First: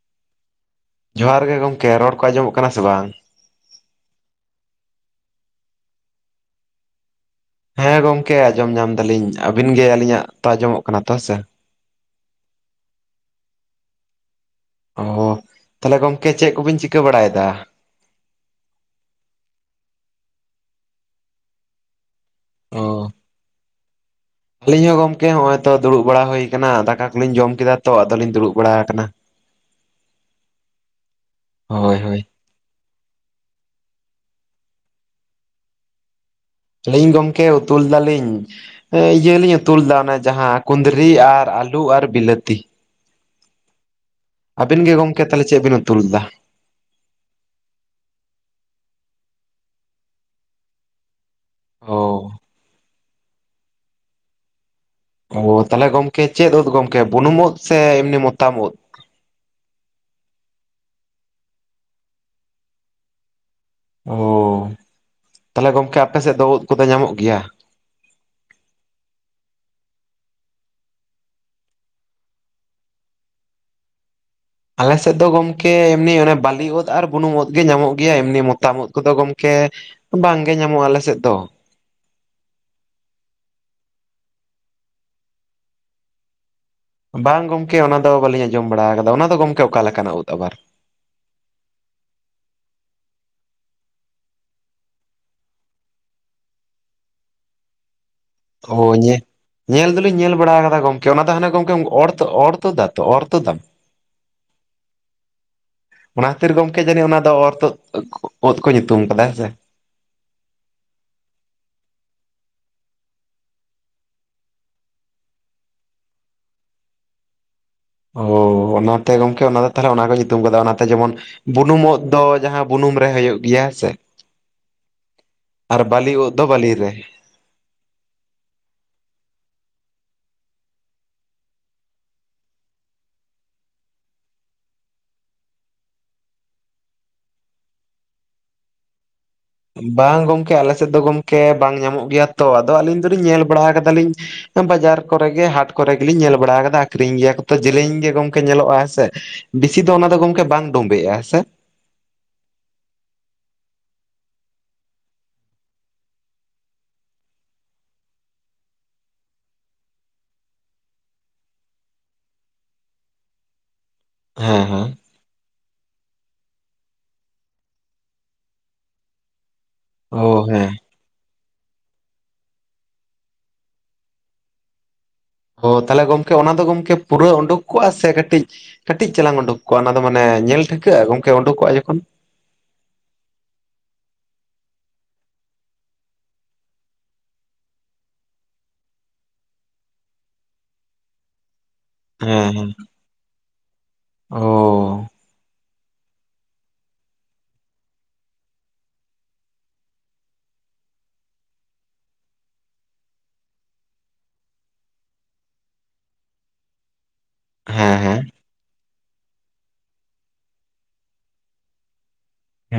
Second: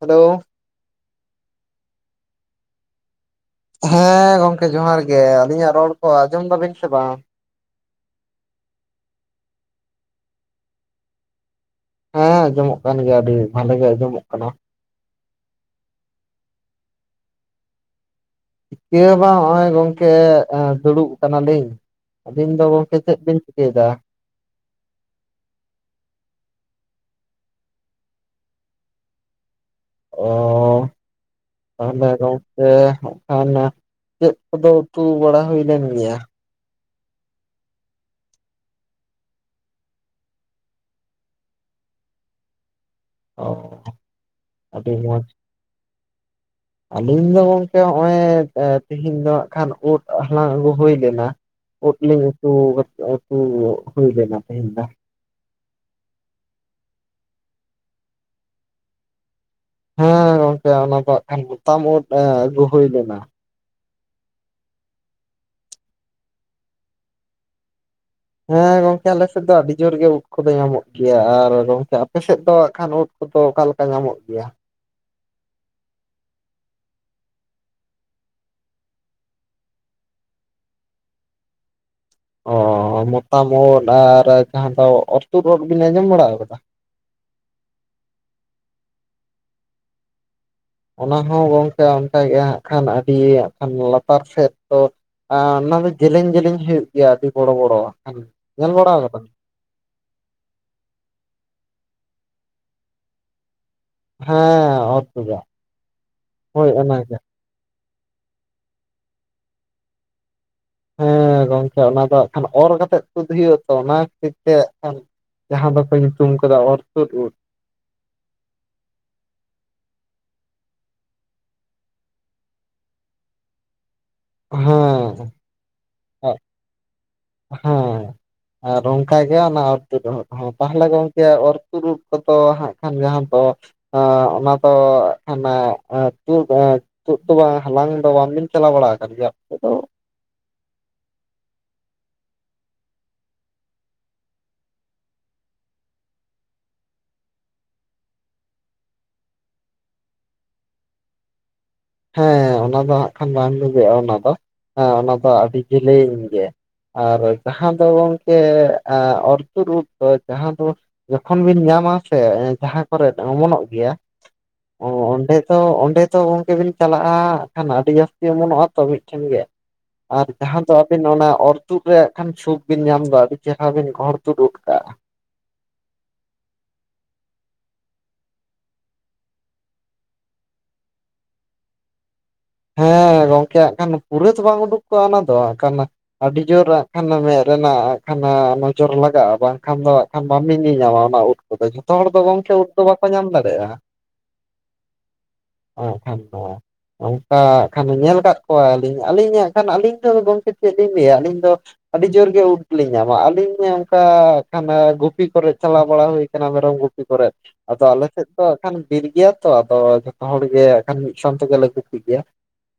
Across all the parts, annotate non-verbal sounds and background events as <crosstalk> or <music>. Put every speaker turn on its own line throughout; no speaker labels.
Hello.
ᱡᱚᱦᱟᱨ ᱜᱮ ᱜᱚᱝᱠᱮ ᱨᱚᱲ ᱠᱚ ᱟᱸᱡᱚᱢᱚᱜ ᱠᱟᱱᱟ ᱥᱮ ᱵᱟᱝ?
ᱦᱮᱸ ᱜᱚᱝᱠᱮ ᱡᱚᱦᱟᱨ ᱜᱮ ᱟᱹᱞᱤᱧᱟᱜ ᱨᱚᱲ ᱠᱚ ᱟᱸᱡᱚᱢ ᱫᱟᱵᱤᱱ ᱥᱮ ᱵᱟᱝ?
ᱦᱮᱸ ᱜᱚᱝᱠᱮ ᱟᱸᱡᱚᱢ ᱧᱟᱢ ᱫᱟᱞᱤᱧ ᱟᱵᱤᱱ ᱜᱮ ᱟᱹᱞᱤᱧᱟᱜ ᱛᱚ ᱟᱸᱡᱚᱢᱚᱜ ᱠᱟᱱᱟ ᱛᱚ ᱦᱮᱸ ᱥᱮ?
ᱦᱮᱸ ᱟᱡᱚᱢᱚᱜ ᱠᱟᱱ ᱜᱮᱭᱟ ᱟᱹᱰᱤ ᱵᱷᱟᱞᱮ ᱜᱮ ᱟᱸᱡᱚᱢᱚᱜ ᱠᱟᱱᱟ᱾
ᱚ ᱛᱟᱦᱚᱞᱮ ᱜᱚᱢᱠᱮ ᱪᱮᱫ ᱠᱚᱵᱤᱱ ᱪᱤᱠᱟᱹ ᱵᱟᱲᱟᱭᱮᱫᱟ?
ᱪᱤᱠᱟᱹ ᱦᱚᱸ ᱵᱟᱝ ᱦᱚᱸᱜᱼᱚᱭ ᱜᱚᱝᱠᱮ ᱫᱩᱲᱩᱵ ᱠᱟᱱᱟᱞᱤᱧ᱾ ᱟᱵᱤᱱ ᱫᱚ ᱜᱚᱝᱠᱮ ᱪᱮᱫ ᱵᱤᱱ ᱪᱤᱠᱟᱹᱭ ᱫᱟ?
ᱟᱞᱤᱧ ᱦᱚᱸ ᱜᱚᱢᱠᱮ ᱦᱚᱸᱜᱼᱚᱭ ᱛᱚ ᱫᱩᱲᱩᱵ ᱵᱟᱲᱟ ᱦᱩᱭ ᱟᱠᱟᱱᱟ᱾ ᱫᱟᱠᱟ ᱠᱚᱞᱤᱧ ᱡᱚᱢ ᱠᱮᱫᱟ ᱛᱚ ᱟᱫᱚᱞᱤᱧ ᱫᱩᱲᱩᱵ ᱵᱟᱲᱟ ᱟᱠᱟᱱᱟ᱾
ᱚ
ᱦᱳᱭ
ᱛᱟᱦᱚᱞᱮ
ᱦᱳᱭ
ᱜᱚᱢ ᱠᱮ ᱦᱟᱸᱜ ᱠᱷᱟᱱ ᱪᱮᱫ ᱠᱚᱫᱚ ᱩᱛᱩ ᱵᱟᱲᱟ ᱦᱩᱭ ᱞᱮᱱ ᱜᱮᱭᱟ?
ᱟᱞᱤᱧ ᱜᱚᱢᱠᱮ ᱩᱛᱩ ᱞᱮᱫᱟᱞᱤᱧ ᱮ ᱤᱭᱟᱹ ᱞᱤᱧ ᱩᱛᱩ ᱞᱮᱫᱟ ᱚᱱᱮ ᱡᱟᱦᱟᱸ ᱠᱩᱫᱽᱨᱤ ᱟᱨ ᱟᱞᱩ ᱟᱨ ᱵᱤᱞᱟᱹᱛᱤ᱾
ᱚ
ᱟᱵᱤᱱ
ᱟᱹᱰᱤ
ᱜᱮ ᱜᱚᱝᱠᱮ
ᱢᱚᱸᱡᱽ
ᱛᱟᱦᱞᱮ ᱪᱮᱫ ᱵᱤᱱ ᱩᱛᱩ ᱞᱮᱫᱟ?
ᱟᱹᱞᱤᱧ ᱫᱚ ᱜᱚᱝᱠᱮ ᱦᱚᱸᱜᱼᱚᱭ ᱮᱸ ᱛᱤᱦᱤᱧ ᱫᱚ ᱦᱟᱸᱜ ᱠᱷᱟᱱ ᱩᱫ ᱦᱟᱞᱟᱝ ᱟᱹᱜᱩ ᱦᱩᱭ ᱞᱮᱱᱟ᱾
ᱚ
ᱩᱫ ᱞᱤᱧ ᱩᱛᱩ ᱩᱛᱩ ᱠᱟᱫᱟ ᱛᱮᱦᱮᱧ ᱫᱚ।
ᱚ ᱛᱟᱦᱚᱞᱮ ᱜᱚᱢᱠᱮ ᱪᱮᱫ ᱳᱫᱽ ᱜᱚᱢᱠᱮ ᱵᱩᱱᱩᱢ ᱳᱫᱽ ᱥᱮ ᱮᱢᱱᱤ ᱢᱚᱛᱟᱢ ᱳᱫᱽ?
ᱦᱮᱸ ᱜᱚᱝᱠᱮ ᱚᱱᱟ ᱫᱚ ᱦᱟᱸᱜ ᱠᱷᱟᱱ ᱢᱚᱛᱟᱢ ᱳᱫᱽ ᱟᱹᱜᱩ ᱦᱩᱭ ᱞᱮᱱᱟ᱾
ᱳ ᱛᱟᱦᱚᱞᱮ ᱜᱚᱝᱠᱮ ᱟᱯᱮ ᱥᱮᱫ ᱫᱚ ᱳᱫᱽ ᱠᱚᱫᱚ ᱧᱟᱢᱚᱜ ᱜᱮᱭᱟ?
ᱦᱮᱸ ᱜᱚᱝᱠᱮ ᱟᱞᱮ ᱥᱮᱫ ᱫᱚ ᱟᱹᱰᱤ ᱡᱳᱨ ᱜᱮ ᱳᱫᱽ ᱠᱚᱫᱚ ᱧᱟᱢᱚᱜ ᱜᱮᱭᱟ ᱟᱨ ᱜᱚᱢᱠᱮ ᱟᱯᱮ ᱥᱮᱫ ᱫᱚ ᱦᱟᱸᱜ ᱠᱷᱟᱱ ᱳᱫᱽ? ᱠᱚᱫᱚ ᱚᱠᱟ ᱞᱮᱠᱟ ᱧᱟᱢᱚᱜ ᱜᱮᱭᱟ?
ᱟᱞᱮ ᱥᱮᱫ ᱫᱚ ᱜᱚᱢᱠᱮ ᱮᱢᱱᱤ ᱚᱱᱟ ᱵᱟᱹᱞᱤ ᱳᱫᱽ ᱟᱨ ᱵᱩᱱᱩᱢ ᱳᱫᱽ ᱜᱮ ᱧᱟᱢᱚᱜ ᱜᱮᱭᱟ ᱮᱢᱱᱤ ᱢᱚᱛᱟᱢ ᱳᱫᱽ ᱠᱚᱫᱚ ᱜᱚᱢᱠᱮ ᱵᱟᱝ ᱜᱮ ᱧᱟᱢᱚᱜᱼᱟ ᱟᱞᱮᱥᱮᱫ ᱫᱚ᱾
ᱚ ᱢᱚᱛᱟᱢ ᱳᱫᱽ ᱟᱨ ᱡᱟᱦᱟᱸ ᱫᱚ ᱚᱨ ᱛᱩᱫ ᱳᱫᱽ ᱵᱤᱱ ᱟᱸᱡᱚᱢ ᱵᱟᱲᱟ ᱟᱠᱟᱫᱟ?
ᱵᱟᱝ ᱜᱚᱢᱠᱮ ᱚᱱᱟ ᱫᱚ ᱵᱟᱹᱞᱤᱧ ᱟᱸᱡᱚᱢ ᱵᱟᱲᱟ ᱟᱠᱟᱫᱟ ᱚᱱᱟ ᱫᱚ ᱜᱚᱢᱠᱮ ᱚᱠᱟ ᱞᱮᱠᱟᱱᱟᱜ ᱳᱫᱽ ᱟᱵᱟᱨ?
ᱚᱱᱟ ᱦᱚᱸ ᱜᱚᱝᱠᱮ ᱚᱱᱠᱟᱜᱮ ᱦᱟᱸᱜ ᱠᱷᱟᱱ ᱟᱹᱰᱤ ᱦᱟᱸᱜ ᱠᱷᱟᱱ ᱞᱟᱛᱟᱨ ᱥᱮᱫ ᱫᱚ ᱚᱱᱟ ᱫᱚ ᱡᱮᱞᱮᱧ ᱡᱮᱞᱮᱧ ᱦᱩᱭᱩᱜ ᱜᱮᱭᱟ ᱟᱹᱰᱤ ᱵᱚᱲᱚ ᱵᱚᱲᱚ ᱦᱟᱜᱠᱷᱟᱱ᱾
ᱦᱳ ᱦᱳ ᱟᱧᱟ ᱧᱮᱞ ᱫᱚᱞᱤᱧ ᱧᱮᱞ ᱵᱟᱲᱟ ᱟᱠᱟᱫᱟ ᱜᱚᱝᱠᱮ ᱚᱱᱟ ᱫᱚ ᱦᱟᱱᱮ ᱜᱚᱝᱠᱮ ᱚᱨ ᱛᱚ ᱚᱨ ᱛᱚᱫᱟ ᱛᱚ ᱚᱨ ᱛᱚᱫᱟᱢ?
ᱦᱮᱸ ᱚᱨᱛᱩᱫ ᱟᱜ
ᱚᱱᱟ ᱠᱷᱟᱹᱛᱤᱨ
ᱦᱳᱭ
ᱜᱚᱝᱠᱮ ᱡᱟᱹᱱᱤᱡ
ᱚᱱᱟᱜᱮ᱾
ᱚᱱᱟ ᱫᱚ ᱚᱨ ᱛᱳᱫ ᱳᱫᱽ ᱠᱚ ᱧᱩᱛᱩᱢ ᱟᱠᱟᱫᱟ ᱦᱮᱸ ᱥᱮ᱾
ᱦᱮᱸ ᱜᱚᱢᱠᱮ ᱚᱱᱟ ᱫᱚ ᱦᱟᱸᱜ ᱠᱷᱟᱱ ᱚᱨ ᱠᱟᱛᱮᱜ ᱛᱩᱫ ᱦᱩᱭᱩᱜ ᱟ ᱛᱚ ᱚᱱᱟ ᱠᱷᱟᱹᱛᱤᱨ ᱛᱮ ᱦᱟᱸᱜ ᱠᱷᱟᱱ ᱡᱟᱦᱟᱸ ᱫᱚᱠᱚ ᱧᱩᱛᱩᱢ ᱟᱠᱟᱫᱟ ᱚᱨ ᱛᱳᱫ ᱳᱫᱽ᱾
ᱚ ᱚᱱᱟᱛᱮ ᱜᱚᱝᱠᱮ ᱚᱱᱟ ᱫᱚ ᱛᱟᱦᱚᱞᱮ ᱚᱱᱟ ᱠᱚ ᱧᱩᱛᱩᱢ ᱠᱟᱫᱟ ᱚᱱᱟᱛᱮ ᱡᱮᱢᱚᱱ ᱵᱩᱱᱩᱢ ᱳᱫᱽ ᱫᱚ ᱡᱟᱦᱟᱸ ᱵᱩᱱᱩᱢ ᱨᱮ ᱦᱩᱭᱩᱜ ᱜᱮᱭᱟ ᱦᱮᱸ ᱥᱮ᱾
ᱦᱮᱸ
ᱟᱨ ᱵᱟᱞᱤ ᱳᱫᱽ ᱫᱚ ᱵᱟᱞᱤ ᱨᱮ᱾
ᱦᱮᱸ᱾ ᱟᱨ ᱚᱱᱠᱟ ᱜᱮ ᱚᱱᱟ ᱚᱨ ᱛᱳᱫ ᱳᱫᱽ ᱦᱚᱸ ᱛᱟᱦᱚᱞᱮ ᱜᱚᱝᱠᱮ ᱚᱨ ᱛᱳᱫ ᱳᱫᱽ ᱠᱚᱫᱚ ᱦᱟᱸᱜ ᱠᱷᱟᱱ ᱡᱟᱦᱟᱸ ᱫᱚ ᱚᱱᱟ ᱫᱚ ᱦᱟᱸᱜ ᱠᱷᱟᱱ <inaudible> ᱛᱳᱫ ᱫᱚ ᱵᱟᱝ ᱦᱟᱞᱟᱝ ᱫᱚ ᱵᱟᱝᱵᱤᱱ ᱪᱟᱞᱟᱣ ᱵᱟᱲᱟ ᱟᱠᱟᱱ ᱜᱮᱭᱟ? ᱫᱚ
ᱵᱟᱝ ᱜᱚᱝᱠᱮ ᱟᱞᱮ ᱥᱮᱫ ᱫᱚ ᱜᱚᱝᱠᱮ ᱵᱟᱝ ᱧᱟᱢᱚᱜ ᱜᱮᱭᱟ ᱛᱚ ᱟᱫᱚ ᱟᱹᱞᱤᱧ ᱫᱚᱞᱤᱧ ᱧᱮᱞ ᱵᱟᱲᱟ ᱠᱟᱫᱟᱞᱤᱧ᱾ ᱵᱟᱡᱟᱨ ᱠᱚᱨᱮ ᱜᱮ ᱦᱟᱴ ᱠᱚᱨᱮ ᱜᱮᱞᱤᱧ ᱧᱮᱞ ᱵᱟᱲᱟ ᱟᱠᱟᱫᱟ ᱟᱠᱷᱨᱤᱧ ᱜᱮᱭᱟ ᱠᱚ ᱛᱚ ᱡᱮᱞᱮᱧ ᱜᱮ ᱜᱚᱝᱠᱮ ᱧᱮᱞᱚᱜᱼᱟ ᱦᱮᱸ ᱥᱮ᱾ ᱵᱤᱥᱤ ᱫᱚ ᱚᱱᱟ ᱫᱚ ᱜᱚᱢᱠᱮ ᱵᱟᱝ ᱰᱳᱢᱵᱮᱜᱼᱟ ᱦᱮᱸ ᱥᱮ?
ᱦᱮᱸ ᱚᱱᱟ ᱫᱚ ᱦᱟᱸᱜ ᱠᱷᱟᱱ ᱵᱟᱝ ᱰᱳᱵᱮᱜᱼᱟ ᱚᱱᱟ ᱫᱚ ᱦᱮᱸ ᱚᱱᱟ ᱫᱚ ᱟᱹᱰᱤ ᱡᱮᱞᱮᱧ ᱜᱮ᱾ ᱟᱨ ᱡᱟᱦᱟᱸ ᱫᱚ ᱜᱚᱝᱠᱮ ᱮᱸ ᱚᱨ ᱛᱩᱫ ᱩᱫ ᱠᱚ ᱡᱟᱦᱟᱸ ᱫᱚ ᱡᱚᱠᱷᱚᱱ ᱵᱤᱱ ᱧᱟᱢᱟ ᱥᱮ ᱡᱟᱦᱟᱸ ᱠᱚᱨᱮᱫ ᱚᱢᱚᱱᱚᱜ ᱜᱮᱭᱟ
ᱦᱮᱸ
ᱚ
ᱦᱮᱸ
ᱚᱸᱰᱮ ᱫᱚ ᱚᱸᱰᱮ ᱛᱚ ᱜᱚᱢᱠᱮ ᱵᱤᱱ ᱪᱟᱞᱟᱜᱼᱟ ᱦᱟᱸᱜ ᱠᱷᱟᱱ ᱟᱹᱰᱤ ᱡᱟᱹᱥᱛᱤ ᱚᱢᱚᱱᱚᱜᱼᱟ ᱛᱚ ᱢᱤᱫᱴᱷᱮᱱ ᱜᱮ
ᱚ
ᱟᱨ ᱡᱟᱦᱟᱸ
ᱦᱮᱸ
ᱫᱚ ᱟᱹᱵᱤᱱ ᱚᱱᱟ ᱚᱨ ᱛᱩᱫ ᱨᱮ ᱦᱟᱸᱜ ᱠᱷᱟᱱ ᱪᱷᱩᱠ ᱵᱤᱱ ᱧᱟᱢ ᱫᱚ ᱟᱹᱰᱤ ᱪᱮᱦᱨᱟ ᱵᱤᱱ ᱜᱚᱦᱚᱲ ᱛᱩᱫ ᱜᱚᱫ ᱠᱟᱜᱼᱟ᱾
ᱚ ᱛᱟᱦᱚᱞᱮ ᱜᱚᱢᱠᱮ ᱚᱱᱟ ᱫᱚ ᱜᱚᱢᱠᱮ ᱯᱩᱨᱟᱹ ᱳᱰᱳᱠ ᱠᱚᱜᱼᱟ ᱥᱮ ᱠᱟᱹᱴᱤᱡ ᱠᱟᱹᱴᱤᱡ ᱪᱟᱞᱟᱜ ᱩᱰᱩᱠ ᱠᱚᱜᱼᱟ ᱚᱱᱟ ᱫᱚ ᱢᱟᱱᱮ ᱧᱮᱞ ᱴᱷᱤᱠᱟᱹᱜᱼᱟ ᱜᱚᱝᱠᱮ ᱩᱰᱩᱠᱚᱜᱼᱟ ᱡᱚᱠᱷᱚᱱ?
ᱦᱮᱸ ᱜᱚᱝᱠᱮ ᱦᱟᱸᱜ ᱠᱷᱟᱱ ᱯᱩᱨᱟᱹ ᱛᱚ ᱵᱟᱝ ᱩᱰᱩᱠ ᱠᱚᱜᱼᱟ ᱚᱱᱟ ᱫᱚ ᱦᱟᱸᱜ ᱠᱷᱟᱱ ᱟᱹᱰᱤ ᱡᱳᱨ ᱦᱟᱸᱜ ᱠᱷᱟᱱ ᱚᱱᱟ ᱢᱮᱸᱫ ᱨᱮᱱᱟᱜ ᱦᱟᱸᱜ ᱠᱷᱟᱱ ᱱᱚᱡᱚᱨ ᱞᱟᱜᱟᱜᱼᱟ ᱵᱟᱝᱠᱷᱟᱱ ᱫᱚ ᱦᱟᱸᱜ ᱠᱷᱟᱱ ᱵᱟᱢ ᱧᱤᱧᱟᱢᱟ ᱚᱱᱟ ᱳᱫᱽ ᱛᱚᱵᱮ ᱡᱷᱚᱛᱚ ᱦᱚᱲ ᱫᱚ
ᱦᱮᱸ
ᱜᱚᱢᱠᱮ ᱳᱫᱽ
ᱦᱮᱸ
ᱫᱚ ᱵᱟᱠᱚ ᱧᱟᱢ ᱫᱟᱲᱮᱭᱟᱜᱼᱟ᱾
ᱚ
ᱦᱟᱸᱜ ᱠᱷᱟᱱ ᱠᱚ ᱮ ᱦᱟᱸᱜ ᱠᱷᱟᱱ ᱧᱮᱞ ᱠᱚᱣᱟᱞᱤᱧ ᱟᱹᱞᱤᱧ, ᱟᱹᱞᱤᱧ ᱦᱟᱸᱜ ᱠᱷᱟᱱ ᱟᱹᱞᱤᱧ ᱫᱚ ᱜᱚᱝᱠᱮ ᱪᱮᱫ ᱞᱤᱧ ᱞᱟᱹᱭᱟ ᱟᱹᱞᱤᱧ ᱫᱚ ᱟᱹᱰᱤ ᱡᱳᱨ ᱜᱮ ᱩᱫ ᱞᱤᱧ ᱧᱟᱢᱟ ᱟᱹᱞᱤᱧ ᱚᱱᱠᱟ ᱦᱟᱸᱜ ᱠᱷᱟᱱ ᱜᱩᱯᱤ ᱠᱚᱨᱮ ᱪᱟᱞᱟᱣ ᱦᱩᱭ ᱟᱠᱟᱱᱟ ᱢᱮᱨᱚᱢ ᱜᱩᱯᱤ ᱜᱩᱞᱤ ᱠᱚᱨᱮᱫ ᱟᱫᱚ
ᱦᱮᱸ
ᱟᱞᱮ
ᱦᱮᱸ
ᱥᱮᱫ ᱫᱚ ᱦᱟᱸᱜ ᱠᱷᱟᱱ ᱵᱤᱨ ᱜᱮᱭᱟ ᱛᱚ ᱟᱫᱚ ᱡᱷᱚᱛᱚ ᱦᱚᱲ ᱜᱮ ᱦᱟᱸᱜ ᱠᱷᱟᱱ ᱢᱤᱫ ᱥᱚᱝ ᱛᱮᱜᱮᱞᱮ ᱜᱩᱛᱤ ᱜᱮᱭᱟ᱾